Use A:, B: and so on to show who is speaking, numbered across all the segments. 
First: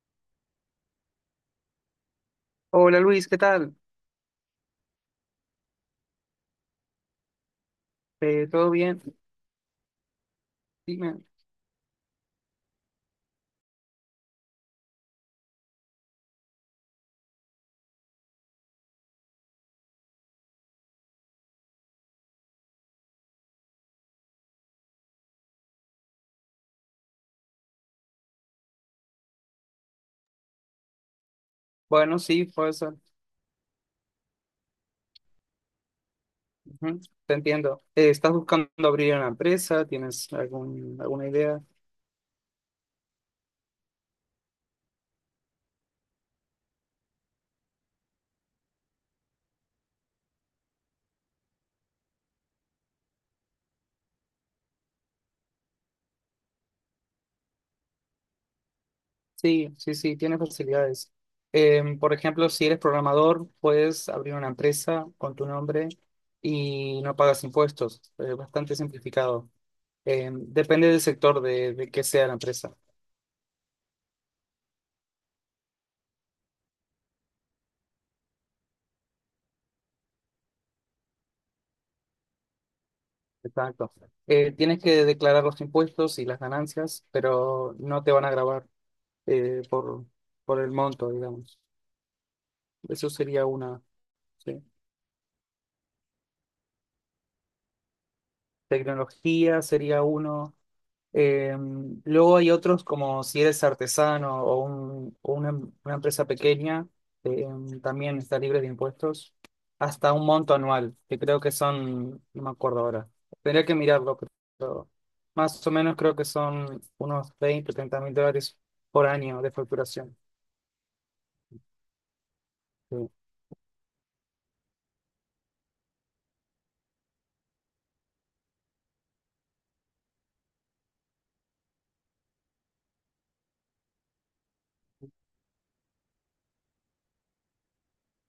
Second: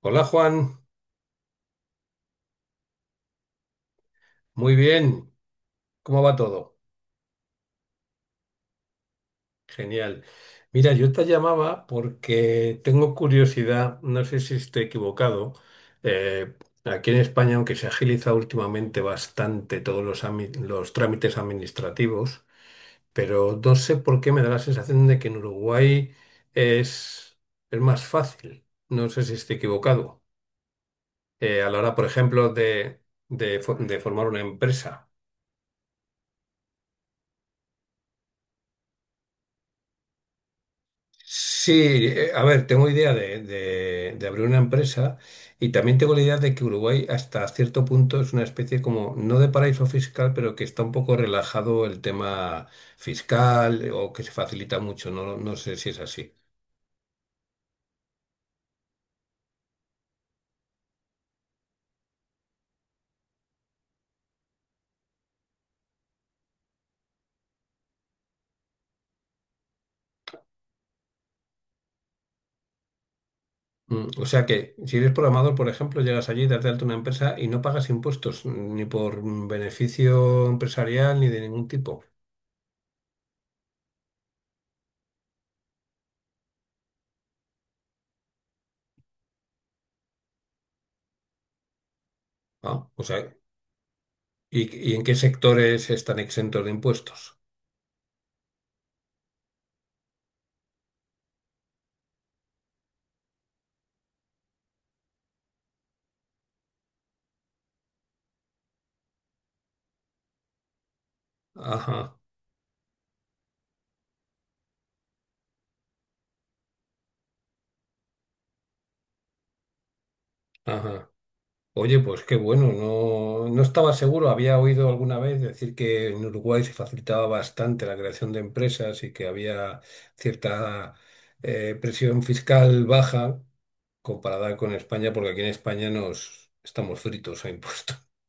A: Hola Juan,
B: Hola Luis, ¿qué tal?
A: muy bien, ¿cómo va todo?
B: ¿Todo bien?
A: Genial. Mira, yo
B: Dime.
A: te llamaba porque tengo curiosidad, no sé si estoy equivocado, eh, aquí en España, aunque se agiliza últimamente bastante todos los, los trámites administrativos, pero no sé por qué me da la sensación de que en Uruguay es, es más fácil, no sé si estoy equivocado, a la hora, por
B: Bueno, sí,
A: ejemplo,
B: pues, eso.
A: de de formar una empresa.
B: Ujú. Te entiendo. ¿Estás buscando abrir una empresa? ¿Tienes alguna idea?
A: Sí, a ver, tengo idea de, de abrir una empresa y también tengo la idea de que Uruguay hasta cierto punto es una especie como, no de paraíso fiscal, pero que está un poco relajado el tema fiscal o que se facilita mucho, no, no sé si es así.
B: Sí, sí, sí, tienes facilidades. Por ejemplo, si eres programador, puedes abrir una empresa con tu nombre y no pagas impuestos. Es bastante simplificado. Depende del sector de que sea la empresa.
A: Mm, o sea que si eres programador, por ejemplo, llegas allí, das de alta una empresa y no pagas impuestos ni por beneficio empresarial ni de ningún tipo.
B: Exacto. Tienes que declarar los impuestos y las ganancias, pero no te van a grabar, eh, por, por el monto, digamos.
A: Ah, o
B: Eso
A: sea,
B: sería una, ¿Sí?
A: y en qué sectores están exentos de impuestos?
B: Tecnología sería uno. Eh, Luego hay otros como si eres artesano o una empresa pequeña, eh, también está libre de impuestos, hasta un monto anual, que creo que
A: Ajá,
B: son, no me acuerdo ahora, tendría que mirarlo, pero más o menos creo que son unos 20 o 30 mil dólares por año de facturación.
A: ajá. Oye, pues qué bueno,
B: Sí.
A: no, no estaba seguro, había oído alguna vez decir que en Uruguay se facilitaba bastante la creación de empresas y que había cierta presión fiscal baja comparada con España, porque aquí en España nos estamos fritos a impuestos.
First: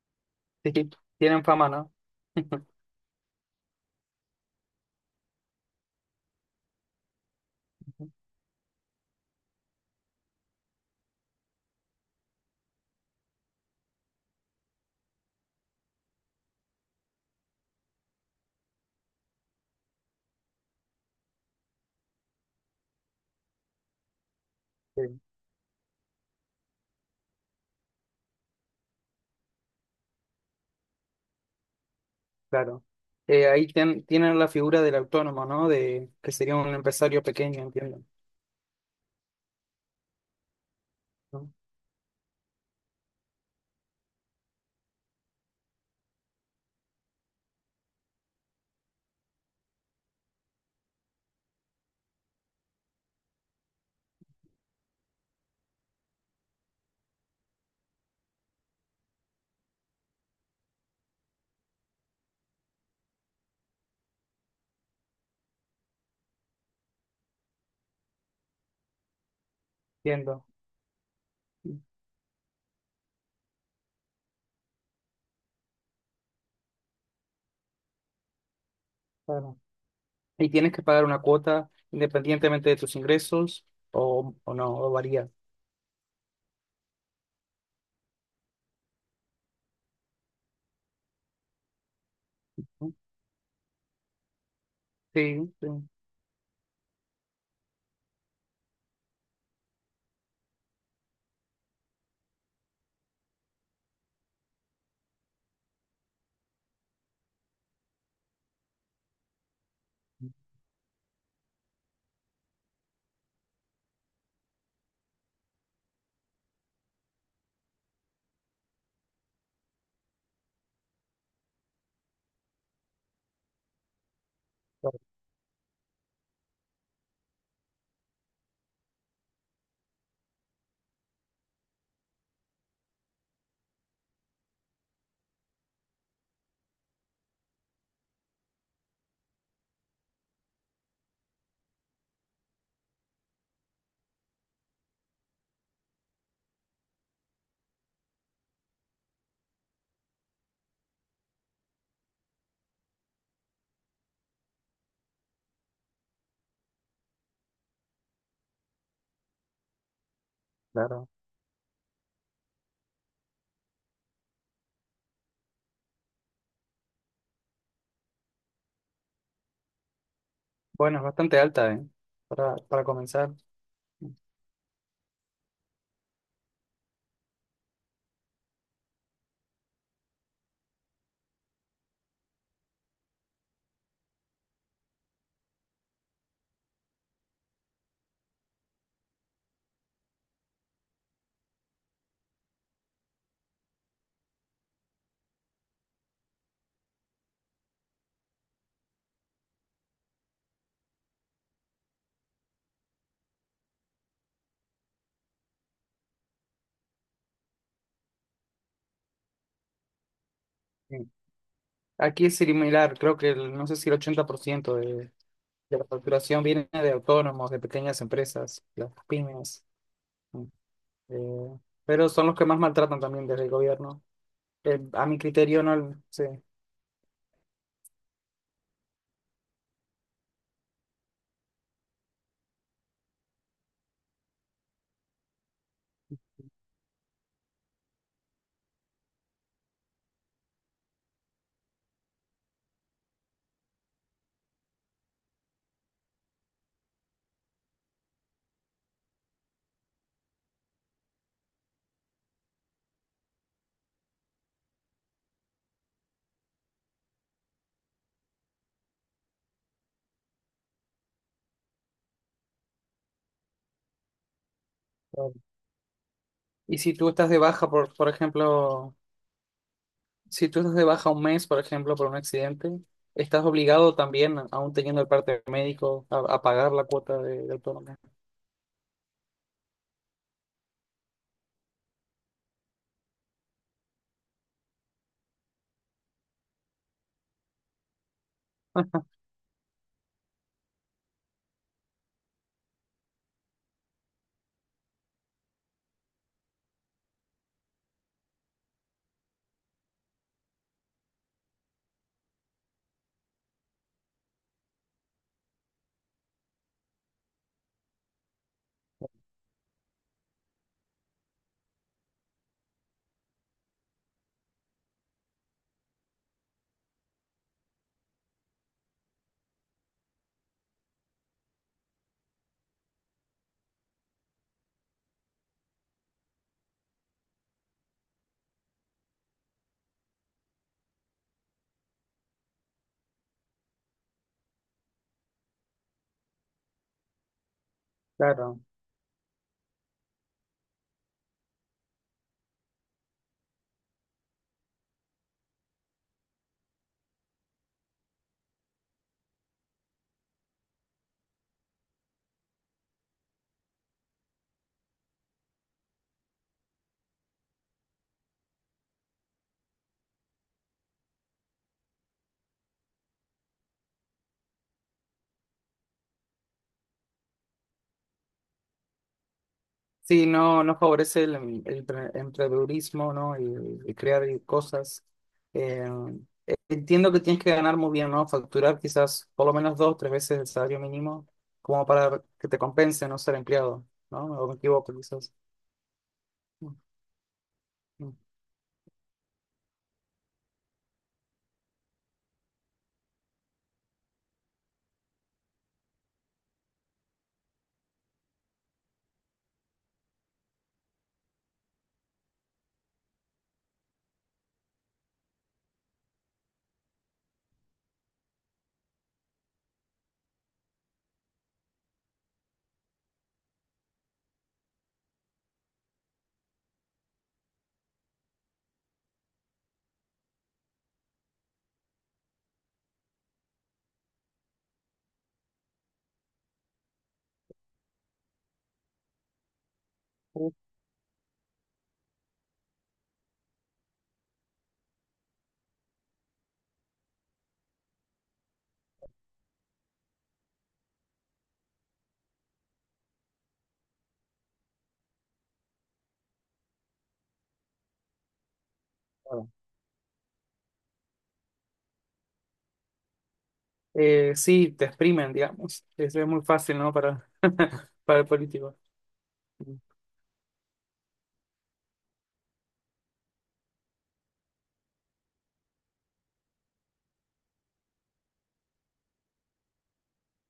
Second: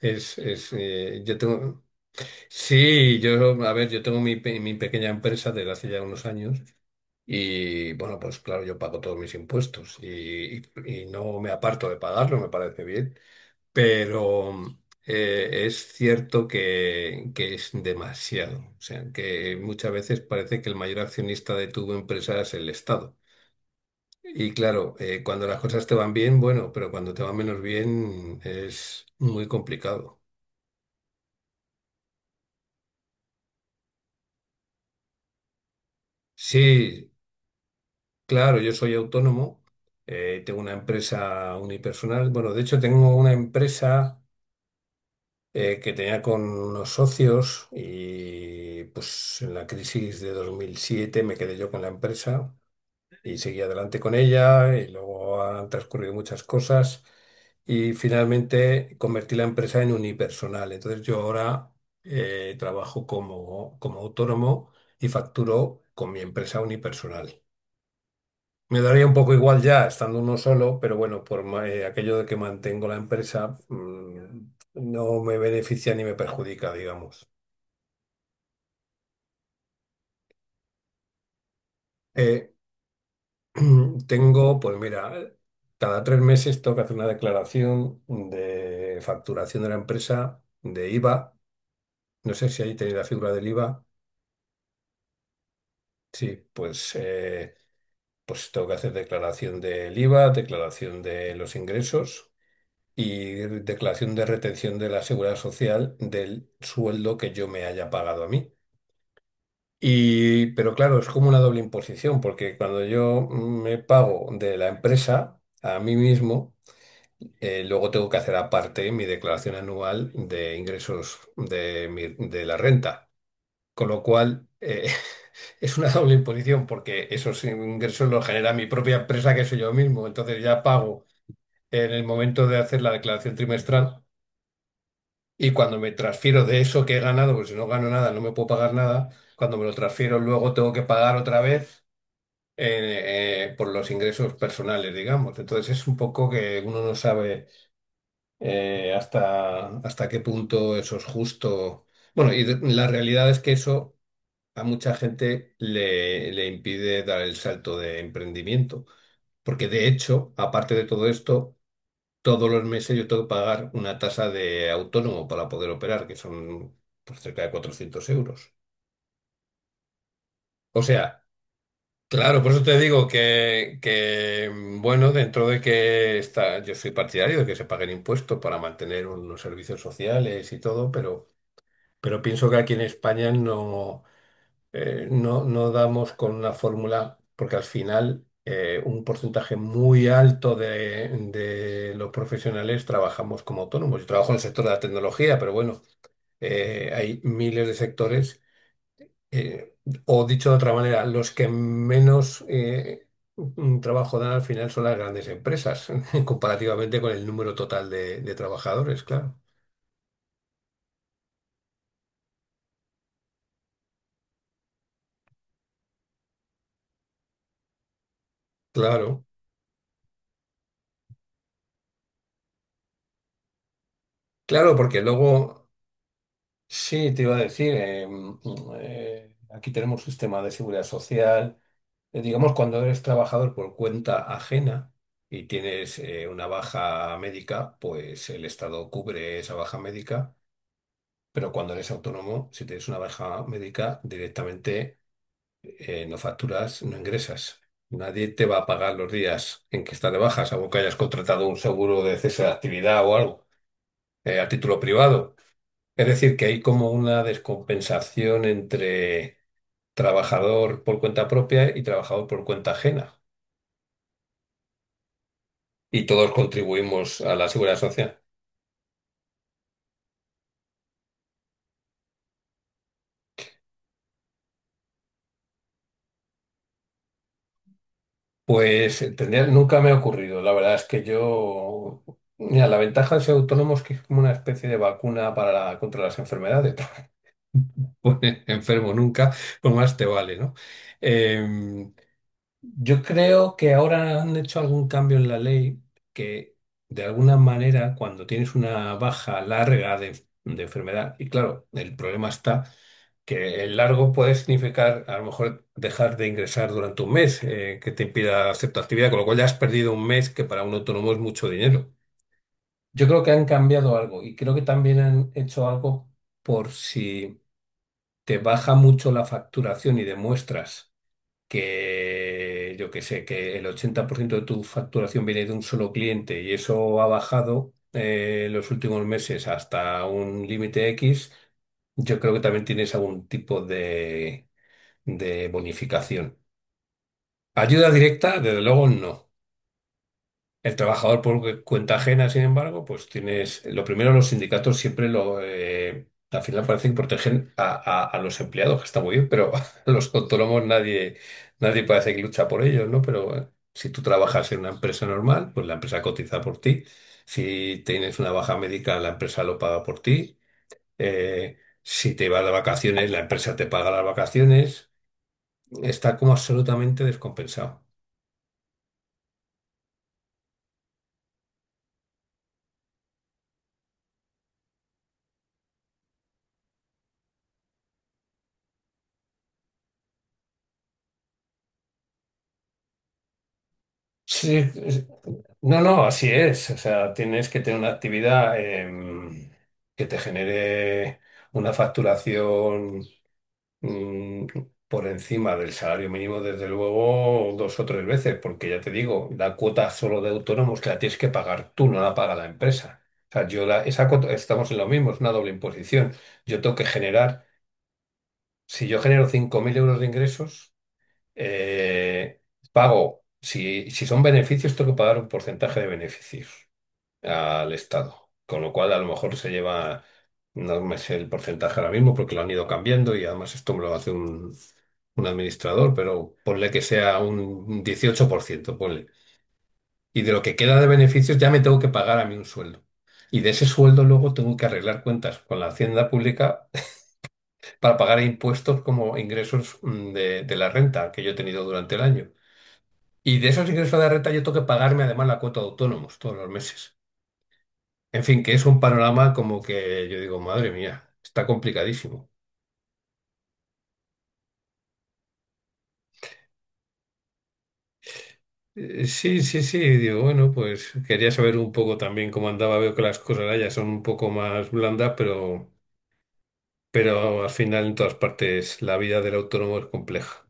A: Es, es,
B: Sí, sí.
A: eh, yo
B: Tienen fama,
A: tengo,
B: ¿no?
A: sí, yo, a ver, yo tengo mi pequeña empresa desde hace ya unos años y bueno, pues claro, yo pago todos mis impuestos y no me aparto de pagarlo, me parece bien. Pero es cierto que es demasiado. O sea, que muchas veces parece que el mayor accionista de tu empresa es el Estado. Y claro,
B: Sí.
A: cuando las cosas te van bien, bueno, pero cuando te van menos bien es muy complicado.
B: Claro. Ahí tienen la figura del autónomo, ¿no? De que sería un
A: Sí,
B: empresario pequeño, entiendo,
A: claro, yo soy autónomo, tengo una
B: ¿no?
A: empresa unipersonal. Bueno, de hecho tengo una empresa que tenía con unos socios y pues en la crisis de 2007 me quedé yo con la empresa y seguí adelante con ella y luego han transcurrido muchas cosas y finalmente convertí la empresa en unipersonal. Entonces yo ahora trabajo como, como autónomo y facturo con mi empresa unipersonal. Me daría un poco igual ya estando uno
B: Entiendo,
A: solo, pero bueno, aquello de que mantengo la empresa, no me beneficia ni me perjudica, digamos.
B: claro. Y tienes que pagar una cuota
A: Eh,
B: independientemente de tus ingresos o
A: tengo,
B: no,
A: pues
B: o varía.
A: mira, cada tres meses tengo que hacer una declaración de facturación de la empresa, de IVA. No sé si ahí
B: ¿No?
A: tenéis la figura del IVA.
B: Sí, sí,
A: Sí, pues, pues tengo que hacer declaración del IVA, declaración de los ingresos, y declaración de retención de la Seguridad Social del sueldo que yo me haya pagado a mí. Y, pero claro, es como una doble imposición, porque cuando yo me pago de la empresa a mí mismo, luego tengo que hacer aparte mi declaración anual de ingresos de, de la renta. Con lo cual, eh,
B: claro.
A: es una doble imposición porque esos ingresos los genera mi propia empresa, que soy yo mismo. Entonces ya pago en el momento de hacer la declaración trimestral. Y cuando me transfiero de eso que he ganado, porque si no gano nada, no me puedo pagar nada, cuando me lo transfiero luego tengo que pagar otra vez por los ingresos personales, digamos. Entonces es un poco que uno no sabe hasta qué punto eso es justo. Bueno, la realidad es que eso a mucha gente le impide dar el salto de emprendimiento, porque de hecho, aparte de todo
B: Claro.
A: esto, todos los meses yo tengo que pagar una tasa de autónomo para poder operar, que son pues, cerca de 400 euros. O
B: Bueno, es
A: sea,
B: bastante alta, ¿eh?
A: claro, por eso te
B: Para
A: digo
B: comenzar.
A: bueno, dentro de que está, yo soy partidario de que se paguen impuestos para mantener unos servicios sociales y todo, pero pienso que aquí en España no. No damos con una fórmula, porque al final un porcentaje muy alto de los profesionales trabajamos como autónomos. Yo trabajo en el sector de la tecnología, pero bueno, hay miles de sectores, eh, o dicho de otra manera, los que menos un trabajo dan al final son las grandes empresas, comparativamente con el número total de trabajadores, claro.
B: Sí. Aquí es similar, creo que no sé si el 80% de la facturación viene de autónomos, de pequeñas empresas, las
A: Claro,
B: pymes. mm, eh, pero son los que más maltratan también desde el gobierno.
A: claro, porque
B: A mi
A: luego...
B: criterio, no, sí.
A: Sí, te iba a decir, aquí tenemos sistema de seguridad social. Digamos, cuando eres trabajador por cuenta ajena y tienes una baja médica, pues el Estado cubre esa baja médica, pero cuando eres autónomo, si tienes una baja médica, directamente no facturas, no ingresas. Nadie te va a pagar los días en que estás de baja, salvo que hayas contratado un seguro de cese de actividad o algo, a título privado. Es decir, que hay como una descompensación entre trabajador por cuenta propia y trabajador por cuenta ajena.
B: Claro.
A: Y todos
B: Y si tú
A: contribuimos
B: estás
A: a
B: de
A: la
B: baja,
A: seguridad
B: por
A: social.
B: ejemplo, si tú estás de baja un mes, por ejemplo, por un accidente, estás obligado también, aún teniendo el parte médico, a pagar la cuota de autónomo.
A: Pues nunca me ha ocurrido. La verdad es que yo... Mira, la ventaja de ser autónomo es que es como una especie de vacuna para contra las enfermedades. No enfermo nunca, pues más te vale, ¿no? Em, yo creo que ahora han hecho algún cambio en la ley que, de alguna manera, cuando tienes una baja larga de enfermedad, y claro, el problema está que el largo puede significar a lo mejor dejar de ingresar durante un mes, que te impida hacer tu actividad, con lo cual ya has perdido un mes que para un autónomo es mucho dinero. Yo creo que han cambiado algo y creo que también han hecho algo por si te baja mucho la facturación y demuestras que yo que sé, que el 80% de tu facturación viene de un solo cliente y eso ha bajado los últimos meses hasta un límite X, yo creo que también tienes algún tipo de bonificación. Ayuda directa, desde
B: Claro.
A: luego no. El trabajador por cuenta ajena, sin embargo, pues tienes, lo primero los sindicatos siempre al final parece que protegen a los empleados, que está muy bien, pero a los autónomos nadie, nadie parece que lucha por ellos, ¿no? Pero si tú trabajas en una empresa normal, pues la empresa cotiza por ti. Si tienes una baja médica, la empresa lo paga por ti. Si te vas de vacaciones, la empresa te paga las vacaciones. Está como absolutamente descompensado.
B: Sí, no, no favorece el emprendedurismo, ¿no? Y crear y cosas. Eh, Entiendo que tienes que ganar muy bien, ¿no? Facturar quizás por lo menos dos, tres veces el salario mínimo, como para que te compense no ser empleado, ¿no? O me
A: Sí,
B: equivoco,
A: es-
B: quizás.
A: no, no, así es.
B: Mm,
A: O sea, tienes que tener una
B: mm.
A: actividad que te genere una facturación mm, por encima del salario mínimo, desde luego, dos o tres veces, porque ya te digo, la cuota solo de autónomos que la tienes que pagar tú, no la paga la empresa. O sea, esa cuota, estamos en lo mismo, es una doble imposición. Yo tengo que generar, si yo genero 5.000 euros de ingresos, eh, pago, si son beneficios, tengo que pagar un porcentaje de beneficios al Estado. Con lo cual, a lo mejor se lleva, no me sé el porcentaje ahora mismo porque lo han ido cambiando y además esto me lo hace un administrador, pero ponle que sea un 18% ponle. Y de lo
B: Uh,
A: que queda de beneficios ya me tengo que pagar a mí un sueldo. Y de ese sueldo luego tengo que arreglar cuentas con la Hacienda Pública para pagar impuestos como ingresos de la renta que yo he tenido durante el año. Y de esos ingresos de renta yo tengo que pagarme además la cuota de autónomos todos los meses. En fin, que es un panorama
B: claro.
A: como que yo digo, madre mía, está complicadísimo.
B: Sí, te exprimen, digamos. Es muy fácil, ¿no? Para, para el político.
A: Sí, sí,
B: Mm.
A: sí, digo, bueno, pues quería saber un poco también cómo andaba. Veo que las cosas allá son un poco más blandas, pero al final en todas partes la vida del autónomo es compleja.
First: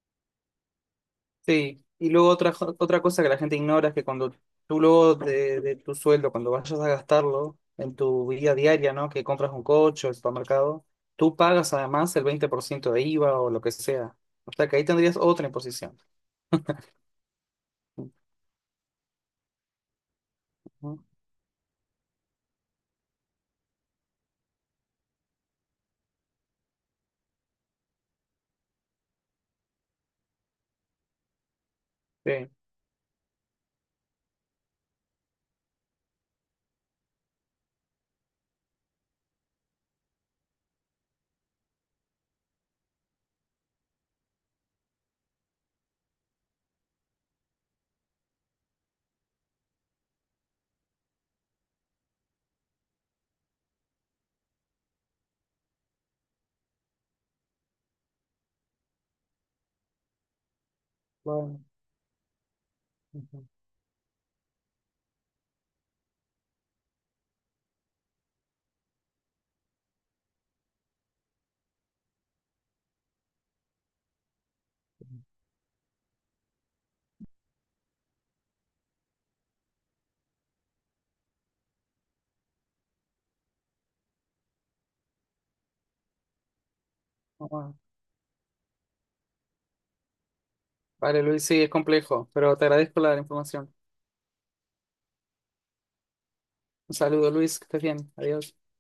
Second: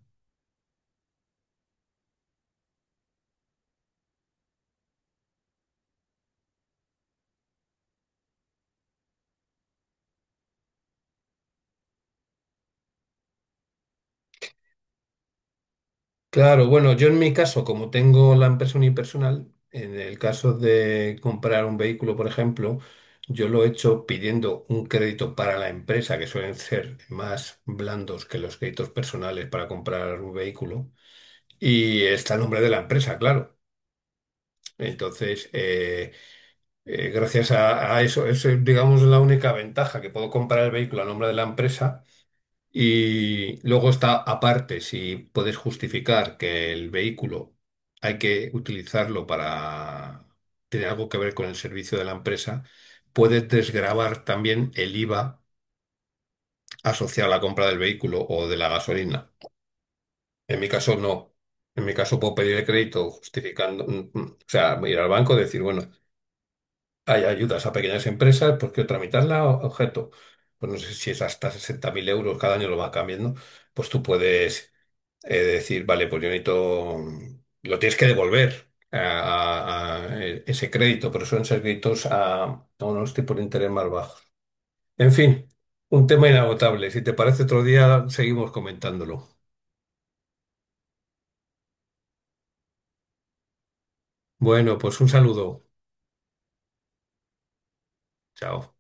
B: Sí, y luego otra cosa que la gente ignora es que cuando tú luego de tu sueldo, cuando vayas a gastarlo en tu vida diaria, ¿no? Que compras un coche o el supermercado, tú pagas además el 20% de IVA o lo que sea. O sea que ahí tendrías otra imposición.
A: Claro, bueno, yo en mi caso, como tengo la empresa unipersonal, en el caso
B: Ujú.
A: de comprar un vehículo, por ejemplo, yo lo he hecho pidiendo un crédito para la empresa, que suelen ser más blandos que los créditos personales para comprar un vehículo, y está el
B: Sí,
A: nombre de la empresa, claro. Entonces, gracias a eso, eso es, digamos, la única ventaja, que puedo comprar el vehículo a nombre de la empresa y luego está aparte, si puedes justificar que el vehículo hay que utilizarlo para tener algo que ver con el servicio de la empresa, puedes desgravar también el IVA asociado a la compra del vehículo o de la gasolina. En mi caso, no.
B: bueno.
A: En mi caso, puedo pedir el crédito
B: Ujú.
A: justificando, o sea, ir al banco y decir, bueno, hay ayudas a pequeñas empresas, pues quiero tramitarla objeto. Pues no sé si es hasta 60.000 euros, cada año lo va cambiando, pues tú puedes de decir, vale, pues yo necesito, lo tienes que devolver ese crédito, pero suelen ser créditos a unos tipos de interés más bajos. En fin, un tema inagotable. Si te parece otro
B: Bueno.
A: día, seguimos comentándolo.
B: Vale, Luis, sí, es complejo, pero te agradezco la información.
A: Bueno, pues un saludo.
B: Un saludo, Luis, que estés bien. Adiós.
A: Chao.